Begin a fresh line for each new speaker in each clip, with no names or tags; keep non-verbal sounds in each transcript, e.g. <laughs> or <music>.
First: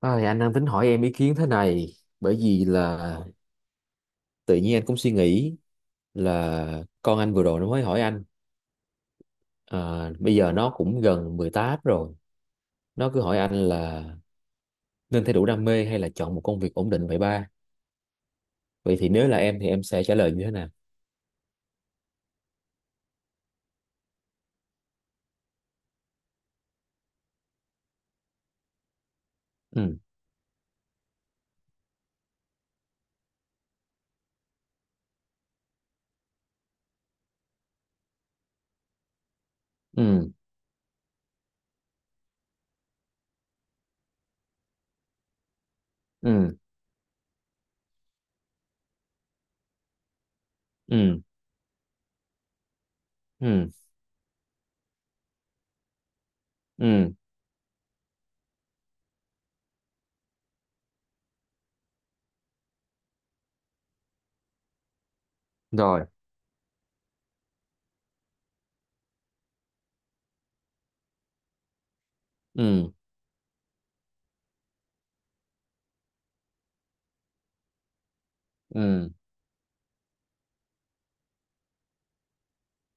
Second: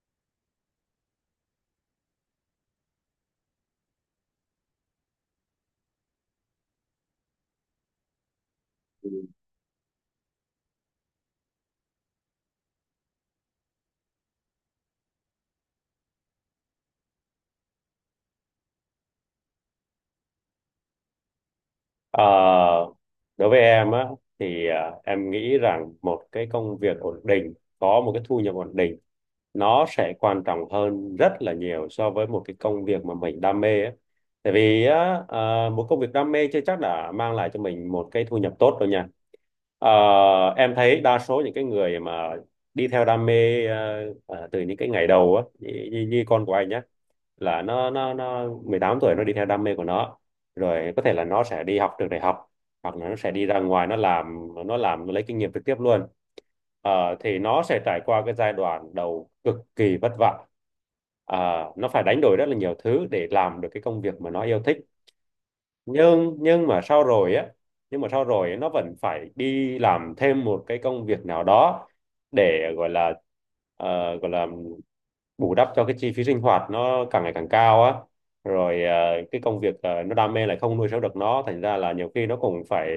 Ôi, anh đang tính hỏi em ý kiến thế này, bởi vì là tự nhiên anh cũng suy nghĩ là con anh vừa rồi nó mới hỏi anh. À, bây giờ nó cũng gần 18 rồi, nó cứ hỏi anh là nên theo đuổi đam mê hay là chọn một công việc ổn định, vậy ba? Vậy thì nếu là em thì em sẽ trả lời như thế nào?
Ờ, Đối với em á thì em nghĩ rằng một cái công việc ổn định có một cái thu nhập ổn định nó
Ừ.
sẽ quan trọng hơn rất là nhiều so với một cái công việc mà mình đam mê á. Tại vì á, một công việc đam mê chưa chắc đã mang lại cho mình một cái thu nhập tốt đâu nha. Ờ,
Ừ.
em thấy đa số những cái người mà đi theo đam mê từ những cái ngày đầu á, như con của
Ừ.
anh á, là nó 18 tuổi, nó đi theo đam mê của nó, rồi có thể
Ừ.
là nó sẽ đi học trường đại học hoặc là nó sẽ đi ra
Ừ.
ngoài, nó làm, nó lấy kinh nghiệm trực tiếp luôn.
Ừ.
Thì nó sẽ trải qua cái giai đoạn đầu cực kỳ vất vả. Ờ, nó phải đánh đổi rất là nhiều thứ để làm được cái công việc mà nó yêu thích.
Rồi.
nhưng nhưng mà sau rồi á nhưng mà sau rồi nó vẫn phải đi làm thêm một cái công việc nào đó để gọi
Ừ.
là ờ, gọi là bù đắp cho cái chi phí sinh hoạt nó càng ngày càng cao á. Rồi
Ừ.
cái công việc nó đam mê lại không nuôi sống được nó, thành ra là nhiều khi nó cũng phải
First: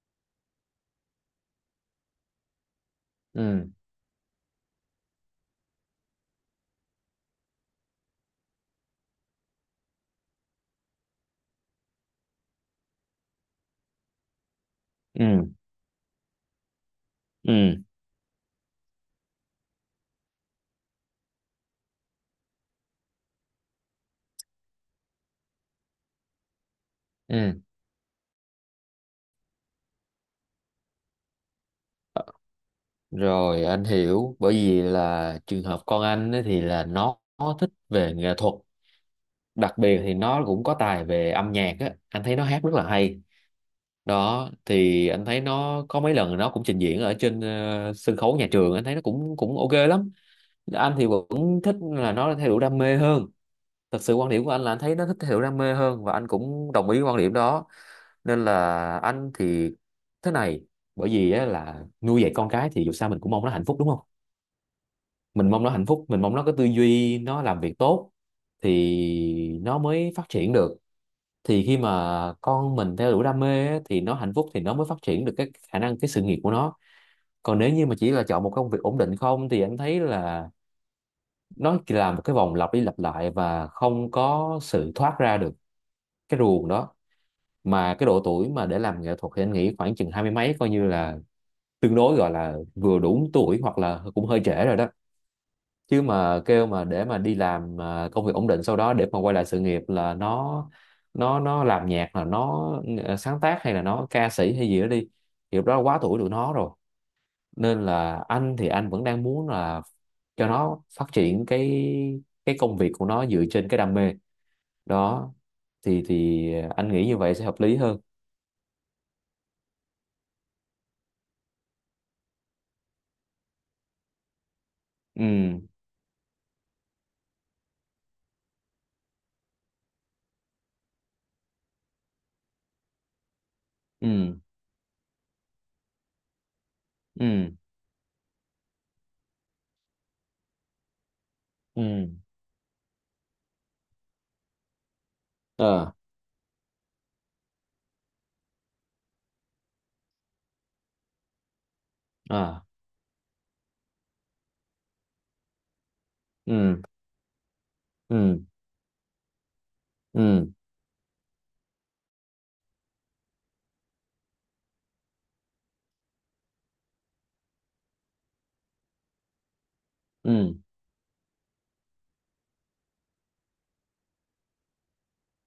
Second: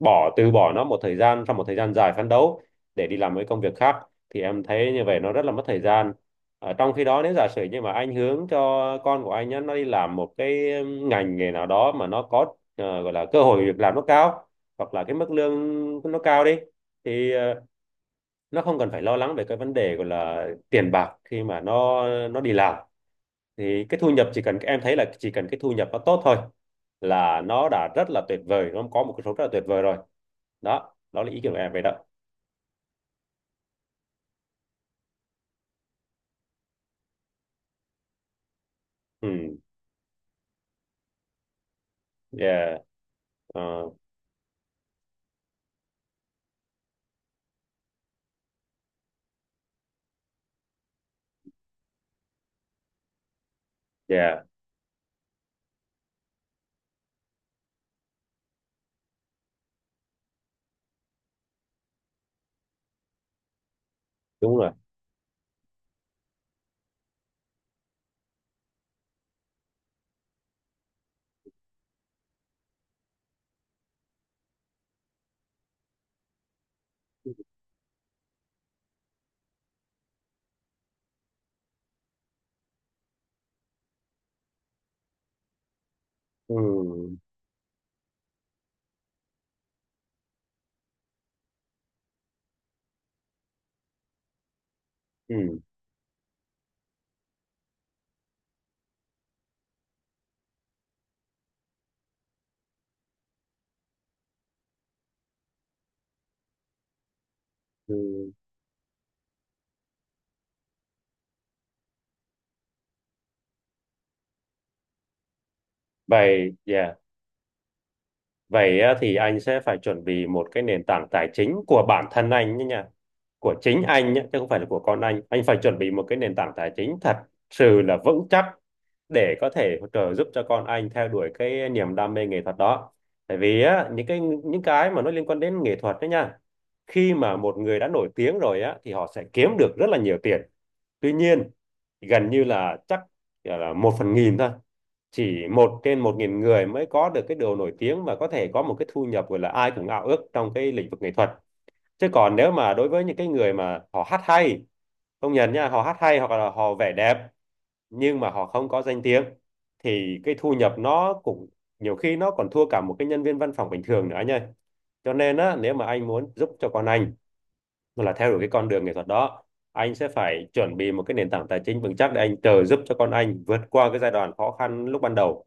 từ bỏ nó một thời gian, sau một thời gian dài phấn đấu để đi làm cái công
Ừ.
việc khác. Thì em thấy như vậy nó rất là mất thời gian. Trong khi đó, nếu giả sử như mà anh hướng cho con của anh á, nó đi làm một cái ngành nghề nào đó mà nó có, gọi là cơ hội việc làm nó cao hoặc là cái mức
Ừ.
lương nó cao đi, thì
Ừ.
nó không cần phải lo lắng về cái vấn đề gọi là tiền bạc khi mà nó đi làm. Thì cái thu nhập, chỉ cần em thấy là chỉ cần cái thu nhập nó tốt thôi là
Ừ.
nó đã rất là tuyệt vời, nó có một cái số rất là tuyệt vời rồi. Đó đó là ý kiến của em về đó.
Rồi. Anh hiểu. Bởi vì là trường hợp con anh ấy thì là nó thích về nghệ thuật,
Ừ,
đặc biệt thì nó cũng có tài về âm nhạc á, anh thấy nó hát rất
yeah,
là hay.
ờ,
Đó thì anh thấy nó có mấy lần nó cũng trình diễn ở trên sân khấu nhà trường, anh thấy nó cũng cũng ok lắm. Anh thì vẫn thích là nó theo đuổi đam mê hơn. Thật sự quan
yeah,
điểm của anh là anh thấy nó thích theo đuổi đam mê hơn và anh cũng đồng ý quan điểm đó. Nên là anh thì thế này. Bởi vì á, là nuôi dạy con cái thì dù sao mình cũng mong nó hạnh phúc, đúng không?
đúng rồi,
Mình mong nó hạnh phúc, mình mong nó có tư duy, nó làm việc tốt thì nó mới phát triển được. Thì khi mà con mình theo đuổi đam mê á, thì nó hạnh phúc thì nó mới phát triển được cái khả năng, cái sự nghiệp của nó. Còn nếu như mà chỉ là chọn một công việc ổn định không thì anh thấy là nó chỉ là một cái vòng lặp đi lặp lại và không có sự thoát ra được cái ruồng đó.
ừ,
Mà cái độ tuổi mà để làm nghệ thuật thì anh nghĩ khoảng chừng hai mươi mấy, coi như là tương đối gọi là vừa đủ tuổi hoặc là cũng hơi trễ rồi đó.
ừ,
Chứ mà kêu mà để mà đi làm công việc ổn định sau đó để mà quay lại sự nghiệp là nó làm nhạc là nó ừ, sáng tác hay là nó ca sĩ hay gì đó đi thì lúc đó quá tuổi tụi nó rồi. Nên là
ừ.
anh thì anh vẫn đang muốn là cho nó phát triển cái công việc của nó dựa trên cái đam mê đó thì
Vậy
anh
yeah.
nghĩ như vậy sẽ hợp lý hơn.
Vậy á, thì anh sẽ phải chuẩn bị một cái nền tảng tài chính của bản thân anh nhé nha. Của chính anh nhé, chứ không phải là của con anh. Anh phải
Ừ.
chuẩn bị một cái nền tảng tài chính thật sự là vững chắc để có thể trợ giúp cho con anh theo đuổi cái niềm đam mê nghệ thuật đó. Tại vì á, những cái
Ừ.
những cái mà nó liên quan đến nghệ thuật đó nha. Khi mà
Ừ.
một người đã nổi tiếng rồi á, thì họ sẽ kiếm được rất là nhiều tiền. Tuy nhiên,
Ừ.
gần như là chắc là 1/1000 thôi, chỉ một
Ờ.
trên một nghìn người mới có được cái điều nổi tiếng và có thể có một cái thu nhập gọi là ai cũng ao ước trong cái lĩnh vực nghệ thuật. Chứ còn nếu
Ờ.
mà đối với những cái người mà họ hát hay, công nhận nha, họ hát hay hoặc là họ
Ừ.
vẽ đẹp, nhưng mà
Ừ.
họ không có danh tiếng, thì cái
Ừ.
thu nhập nó cũng nhiều khi nó còn thua cả một cái nhân viên văn phòng bình thường nữa nha. Cho nên á, nếu mà anh muốn giúp cho con anh mà là theo đuổi cái con đường nghệ thuật đó, anh sẽ phải
Ừ.
chuẩn bị một cái nền tảng tài chính vững chắc để anh trợ giúp cho con anh vượt qua cái giai đoạn khó khăn lúc ban đầu.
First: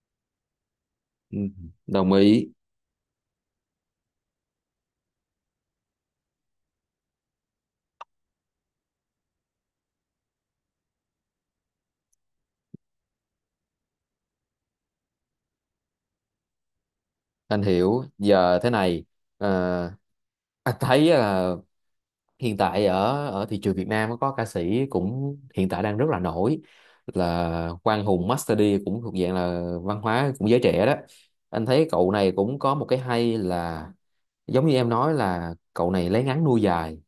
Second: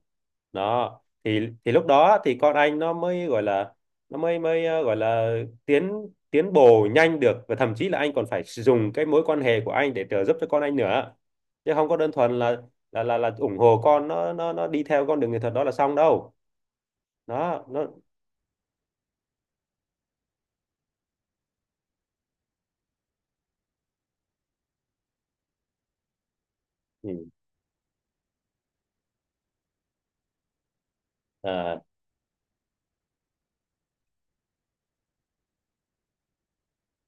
Đó
Ừ.
thì lúc
Đồng
đó thì
ý.
con anh nó mới gọi là, nó mới mới ờ, gọi là tiến tiến bộ nhanh được, và thậm chí là anh còn phải sử dụng cái mối quan hệ của anh để trợ giúp cho con anh nữa, chứ không có đơn thuần là là ủng hộ con, nó đi theo con đường nghệ thuật đó là xong đâu.
Anh
Đó nó.
hiểu giờ thế này. ờ, anh thấy là hiện tại ở ở thị trường Việt Nam có ca sĩ cũng hiện tại đang rất là nổi,
Ừ.
là Quang Hùng Master D, cũng thuộc dạng là văn hóa cũng giới trẻ đó. Anh
À,
thấy cậu này cũng có một cái hay là giống như em nói, là cậu này lấy ngắn nuôi dài.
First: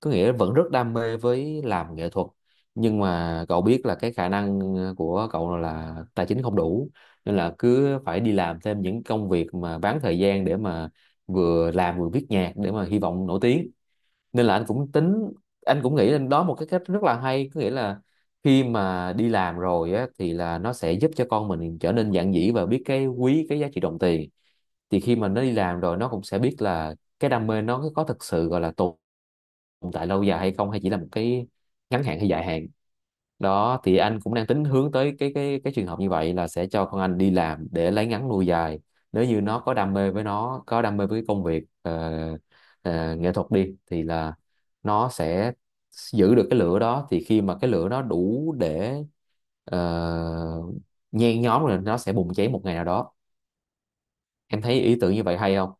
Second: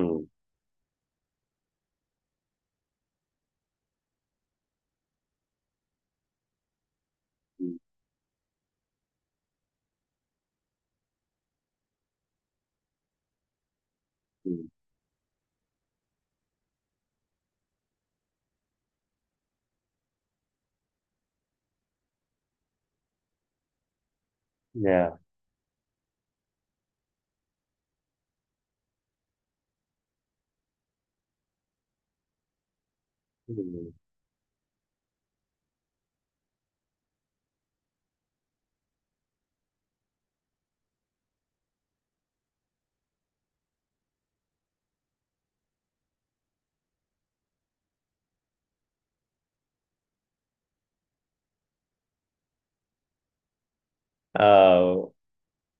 Có nghĩa vẫn rất đam mê với làm nghệ thuật, nhưng mà cậu biết là cái khả năng của cậu là tài chính không đủ, nên là
ừ,
cứ phải đi làm thêm những công việc mà bán thời gian để mà vừa làm vừa viết nhạc để mà hy vọng nổi tiếng. Nên
ừ,
là anh cũng tính, anh cũng nghĩ lên đó một cái cách rất là hay, có nghĩa là khi mà đi làm rồi á, thì là nó sẽ giúp cho con mình trở nên dạn dĩ và biết cái quý cái giá trị đồng tiền. Thì
yeah.
khi mà nó đi làm rồi nó cũng sẽ biết là cái đam mê nó có thực sự gọi là tồn tồn tại lâu dài hay không, hay chỉ là một cái ngắn hạn hay dài hạn. Đó
Ừ.
thì anh cũng đang tính hướng tới cái trường hợp như vậy là sẽ cho con anh đi làm để lấy ngắn nuôi dài. Nếu như nó có đam mê với cái công việc nghệ thuật đi thì là nó sẽ giữ được cái lửa, đó thì khi mà cái lửa nó đủ để ờ, nhen nhóm rồi nó sẽ bùng cháy một ngày nào đó. Em thấy
Ờ,
ý tưởng như vậy hay không?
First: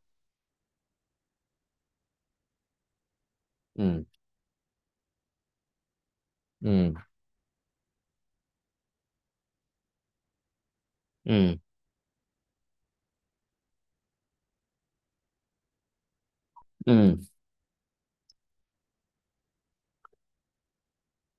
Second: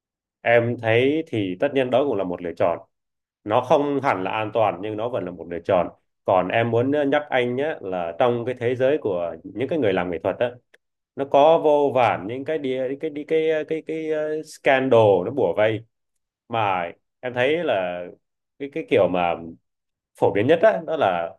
Em thấy thì tất nhiên đó cũng là một lựa chọn. Nó không
Ừ.
hẳn là an toàn nhưng nó vẫn là một lựa chọn. Còn em muốn
Ừ.
nhắc anh nhé, là trong cái thế giới của những cái người làm nghệ thuật á, nó
Ừ.
có vô vàn những cái đi cái đi cái, scandal nó bủa vây. Mà
Ừ.
em thấy là cái kiểu mà phổ biến nhất á, đó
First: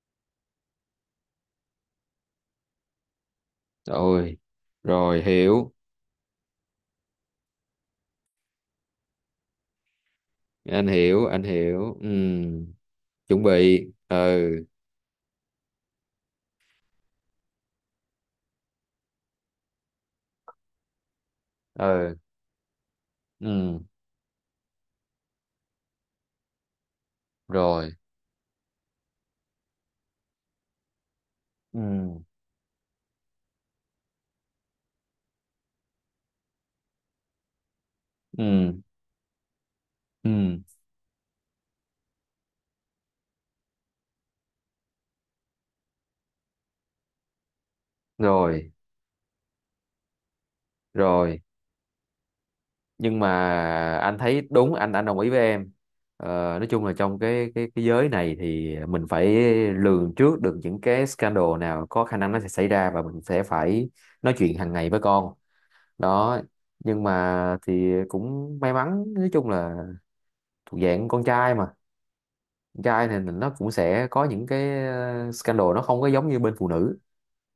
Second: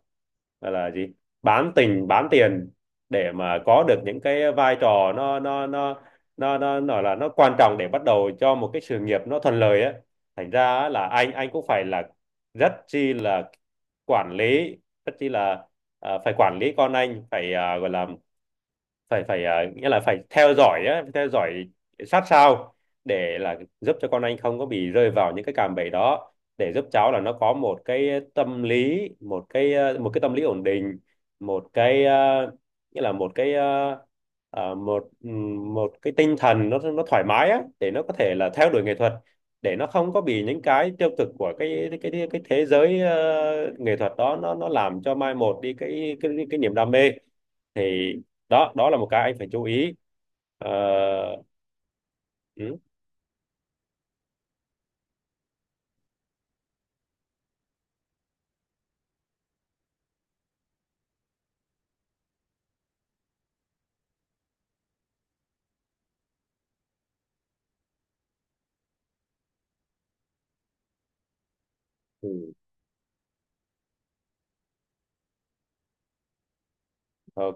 là gì bán tình bán tiền để mà có được những
Ôi.
cái vai trò,
Rồi.
nó nó
Hiểu.
nó nó nó nói là nó quan trọng để bắt đầu cho một cái sự nghiệp nó thuận lợi á. Thành ra
Anh
á, là
hiểu,
anh
anh
anh cũng phải
hiểu.
là
Ừ.
rất chi
Chuẩn
là
bị.
quản
Ừ.
lý, rất chi là, phải quản lý con anh, phải gọi là phải phải à, nghĩa là phải theo dõi á, theo dõi
Ừ.
sát sao để là
Ừ.
giúp cho con anh không có bị rơi vào những cái cạm bẫy đó. Để giúp cháu là nó có một
Rồi.
cái tâm lý, một cái một cái tâm lý ổn định, một cái
Ừ.
nghĩa là một cái một một cái tinh thần nó thoải mái á, để nó có thể là theo
Ừ.
đuổi nghệ thuật, để nó không có bị
Ừ.
những cái tiêu cực của cái thế giới nghệ thuật đó nó làm cho mai một đi cái niềm đam mê. Thì đó,
Rồi.
đó là một cái anh phải chú ý. Ờ,
Rồi.
ừ,
Nhưng mà anh thấy đúng, anh đồng ý với em. ờ, nói chung là trong cái giới này thì mình phải lường trước được những cái scandal nào có khả năng nó sẽ xảy ra và mình sẽ phải nói chuyện hàng ngày với con đó. Nhưng mà thì cũng may mắn, nói chung là thuộc dạng con trai mà,
ừ,
trai thì nó cũng sẽ có những cái scandal nó không có giống như bên phụ nữ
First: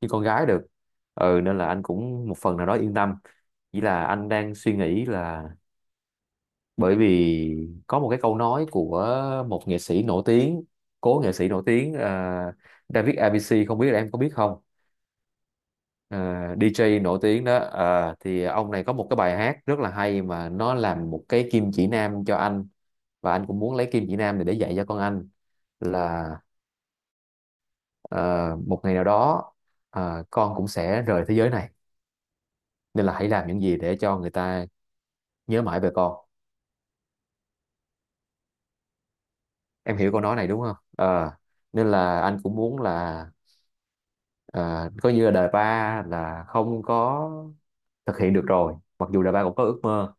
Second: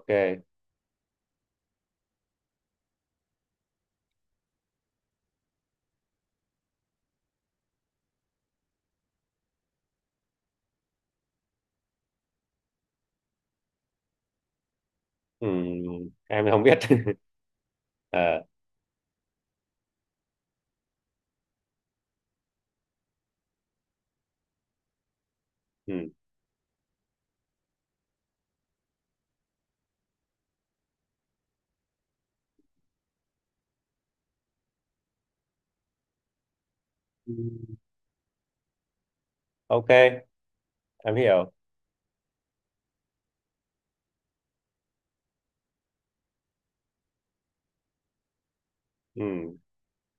như con gái được. Ừ, nên là anh cũng một phần nào đó yên tâm, chỉ là anh đang suy nghĩ là bởi vì có một cái câu nói của một nghệ sĩ nổi tiếng, cố nghệ sĩ nổi tiếng, David ABC, không biết là em có biết không?
ừ,
Ờ,
em không biết.
DJ nổi
<laughs>
tiếng đó,
Ờ,
thì ông này có một cái bài hát rất là hay mà nó làm một cái kim chỉ nam cho anh. Và anh cũng muốn lấy kim chỉ nam này để dạy cho con anh,
ừ.
là: Ờ, một ngày nào đó con cũng sẽ rời thế giới này, nên là hãy làm những gì để cho người ta nhớ mãi về con.
Ok.
Em hiểu câu nói này đúng không?
Em
Ờ,
hiểu.
nên là anh cũng muốn là ờ, coi như là đời ba là không có thực hiện được rồi, mặc dù là ba cũng
Ừ.
có ước mơ.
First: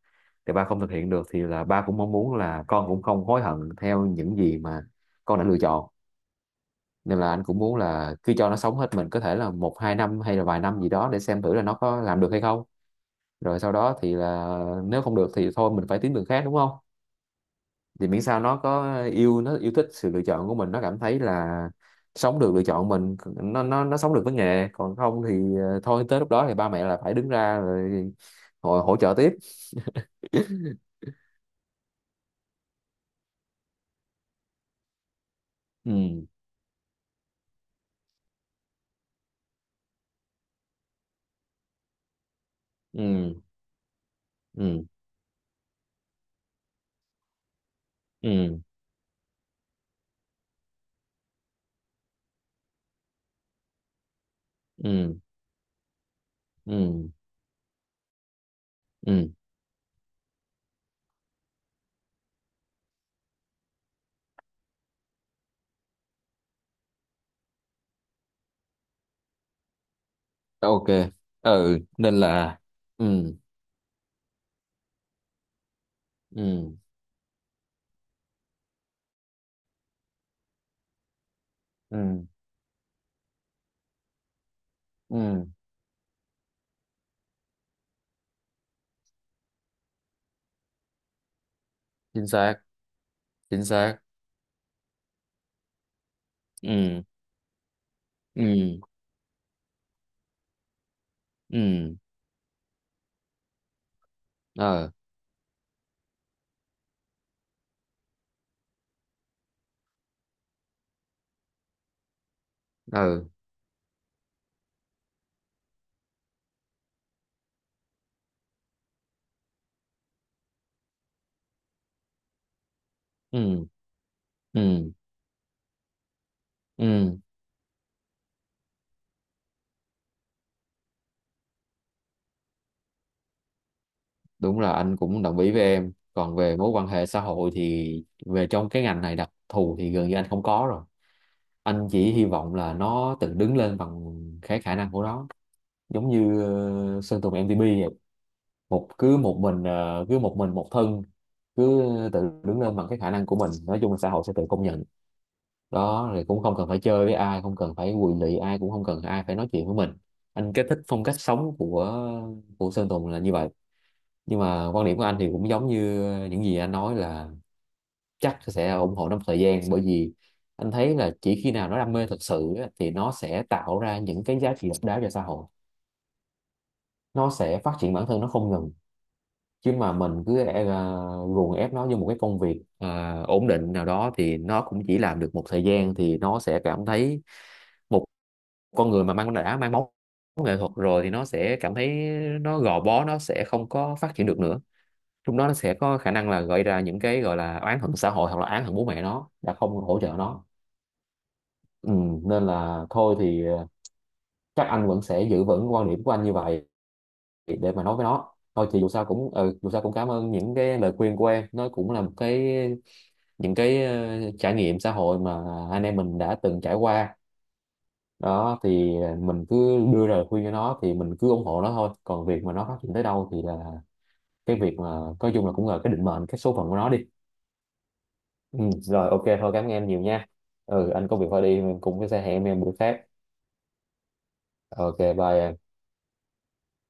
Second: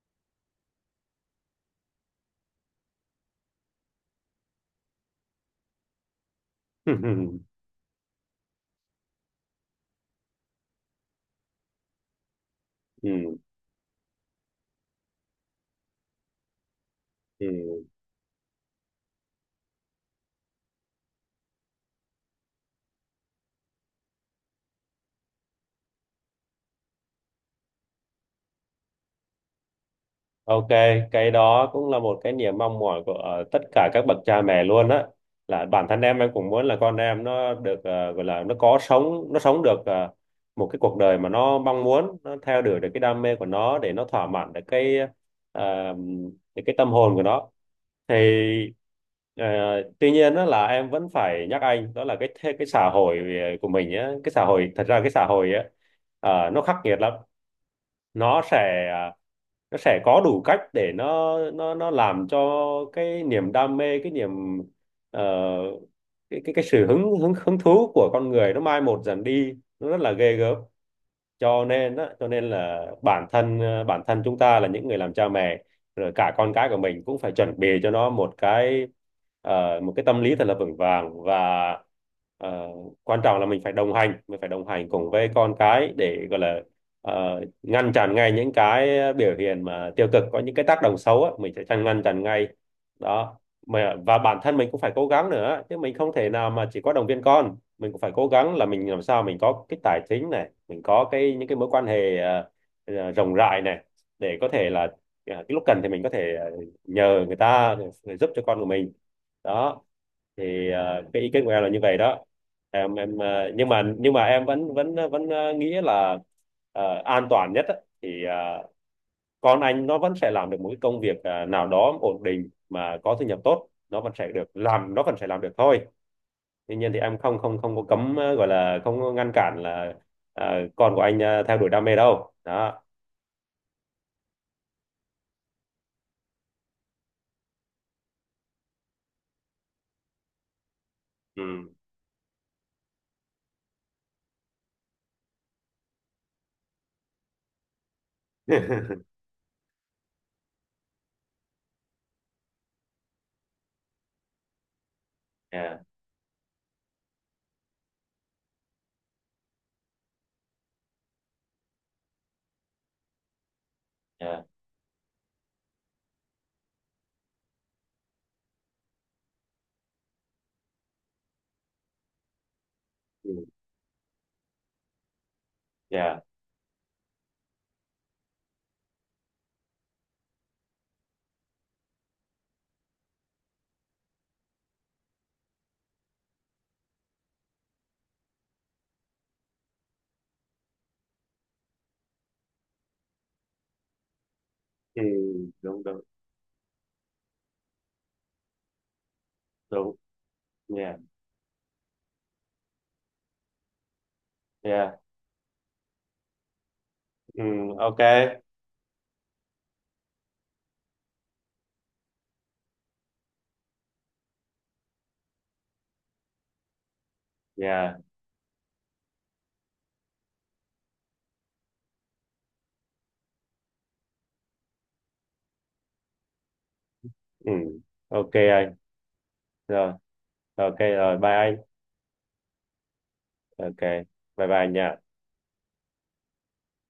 Thì ba không thực hiện được thì là ba cũng mong muốn là con cũng không hối hận theo những gì mà con đã lựa chọn. Nên là
<laughs>
anh cũng muốn là cứ cho nó sống hết mình, có thể là một hai năm hay là vài năm gì đó, để xem thử là nó có làm được hay không.
Ừ.
Rồi sau đó thì là nếu không được thì thôi mình phải tìm đường khác, đúng không?
Ừ.
Thì miễn sao nó yêu thích sự lựa chọn của mình, nó cảm thấy là sống được lựa chọn mình, nó sống được với nghề. Còn không thì thôi tới lúc đó thì ba mẹ là phải đứng ra rồi hỗ trợ tiếp.
Ok, cái đó cũng là một cái niềm mong mỏi của tất cả các bậc cha mẹ luôn á. Là bản thân em
Ừ.
em cũng muốn là con em nó được, gọi là nó có sống, nó sống được một cái cuộc đời mà nó mong muốn, nó theo đuổi được cái đam
Ừ.
mê của nó, để nó thỏa mãn được
Ừ.
cái ờ, được cái tâm hồn của nó. Thì
Ừ.
ờ, tuy nhiên đó, là em vẫn phải nhắc anh, đó là cái xã hội của mình á, cái xã hội, thật ra cái
Ừ.
xã hội á, nó khắc nghiệt
Ừ.
lắm. Nó sẽ,
Ừ.
nó sẽ có đủ cách để nó làm cho cái niềm đam mê, cái niềm ờ, cái cái sự hứng hứng hứng thú của con người nó mai một dần đi, nó rất là ghê gớm.
Ok.
Cho
Ừ.
nên á,
Nên
cho nên
là.
là bản
Ừ.
thân, bản thân chúng ta là những người làm cha mẹ, rồi cả con cái của
Ừ.
mình cũng phải chuẩn bị cho nó một cái, một cái tâm lý thật là vững vàng. Và
Ừ.
ờ, quan trọng là mình phải đồng hành, mình phải đồng hành cùng với
Ừ.
con cái để gọi là, ngăn chặn ngay những cái biểu hiện mà tiêu cực có những cái tác động xấu á, mình sẽ chặn, ngăn chặn
Chính
ngay.
xác.
Đó.
Chính
Mà
xác.
và bản thân mình cũng phải cố gắng nữa, chứ mình không thể nào mà chỉ có
Ừ.
động viên con, mình cũng phải cố gắng là
Ừ.
mình làm sao mình có cái tài chính này, mình có cái những cái
Ừ.
mối quan hệ rộng rãi này, để có thể là,
Ờ.
cái lúc cần thì mình có thể nhờ người ta để giúp cho con của mình. Đó. Thì cái ý kiến của em là như vậy đó. Em, em
Ờ.
ờ, nhưng mà, nhưng mà em vẫn, vẫn nghĩ là an toàn nhất á, thì con anh nó vẫn sẽ làm được một cái công việc nào đó ổn định mà có thu nhập
Ừ.
tốt, nó vẫn sẽ được
Ừ.
làm, nó vẫn sẽ làm được thôi. Tuy nhiên thì em
Ừ.
không không không có cấm, gọi là không có ngăn cản là ờ, con của anh theo đuổi đam mê đâu đó.
Đúng là anh cũng đồng ý với em. Còn về mối quan hệ xã hội thì về trong cái ngành này đặc thù thì gần như anh không có rồi.
Ừ.
Anh chỉ hy vọng là nó tự đứng lên bằng cái khả năng của nó, giống như Sơn Tùng MTP vậy. một
<laughs>
cứ một mình, cứ một mình một thân, cứ tự đứng lên bằng cái khả năng của mình, nói chung là xã hội sẽ tự công nhận.
Yeah.
Đó thì cũng không cần phải chơi với ai, không cần phải quỳ lị ai, cũng không cần ai phải nói chuyện với mình. Anh cái thích phong cách sống của Sơn Tùng là như vậy. Nhưng
Yeah.
mà quan điểm của anh thì cũng giống như những gì anh nói, là chắc sẽ ủng hộ nó một thời gian, bởi vì anh thấy là chỉ khi nào nó đam mê thật sự á, thì nó
Ừ,
sẽ tạo ra những cái giá trị độc đáo cho xã hội,
yeah.
nó sẽ phát triển bản thân nó không ngừng. Chứ mà mình cứ ruồng ép nó như một cái công việc ổn định nào đó thì nó cũng chỉ làm được một thời gian thì nó sẽ cảm thấy, một con người mà đã mang máu nghệ thuật rồi thì nó sẽ cảm thấy nó gò bó, nó sẽ không có phát triển được nữa.
Ừ,
Lúc đó nó sẽ
đúng,
có
đúng,
khả năng là gợi ra những cái gọi là oán hận xã hội hoặc là oán hận bố mẹ nó đã không
đúng.
hỗ trợ nó.
Yeah.
Ừ, nên là thôi thì chắc anh
Yeah.
vẫn sẽ giữ vững quan điểm của anh như vậy
Ừ,
để mà nói
ok.
với nó. Thôi thì dù sao cũng cảm ơn những cái lời khuyên của em, nó cũng là một cái, những cái trải nghiệm xã hội mà anh em mình đã từng trải qua.
Yeah.
Đó thì mình cứ đưa ra lời khuyên cho nó thì mình cứ ủng hộ nó thôi, còn việc mà nó phát triển tới đâu thì là cái việc mà nói chung là cũng là cái định mệnh, cái số phận của nó đi.
Ừ. Ok
Ừ,
anh.
rồi ok thôi, cảm ơn em
Rồi.
nhiều nha.
Ok
Ừ, anh có
rồi,
việc
bye
phải
anh.
đi, mình cũng sẽ hẹn em bữa khác.
Ok. Bye bye anh nha.
Ok, bye em.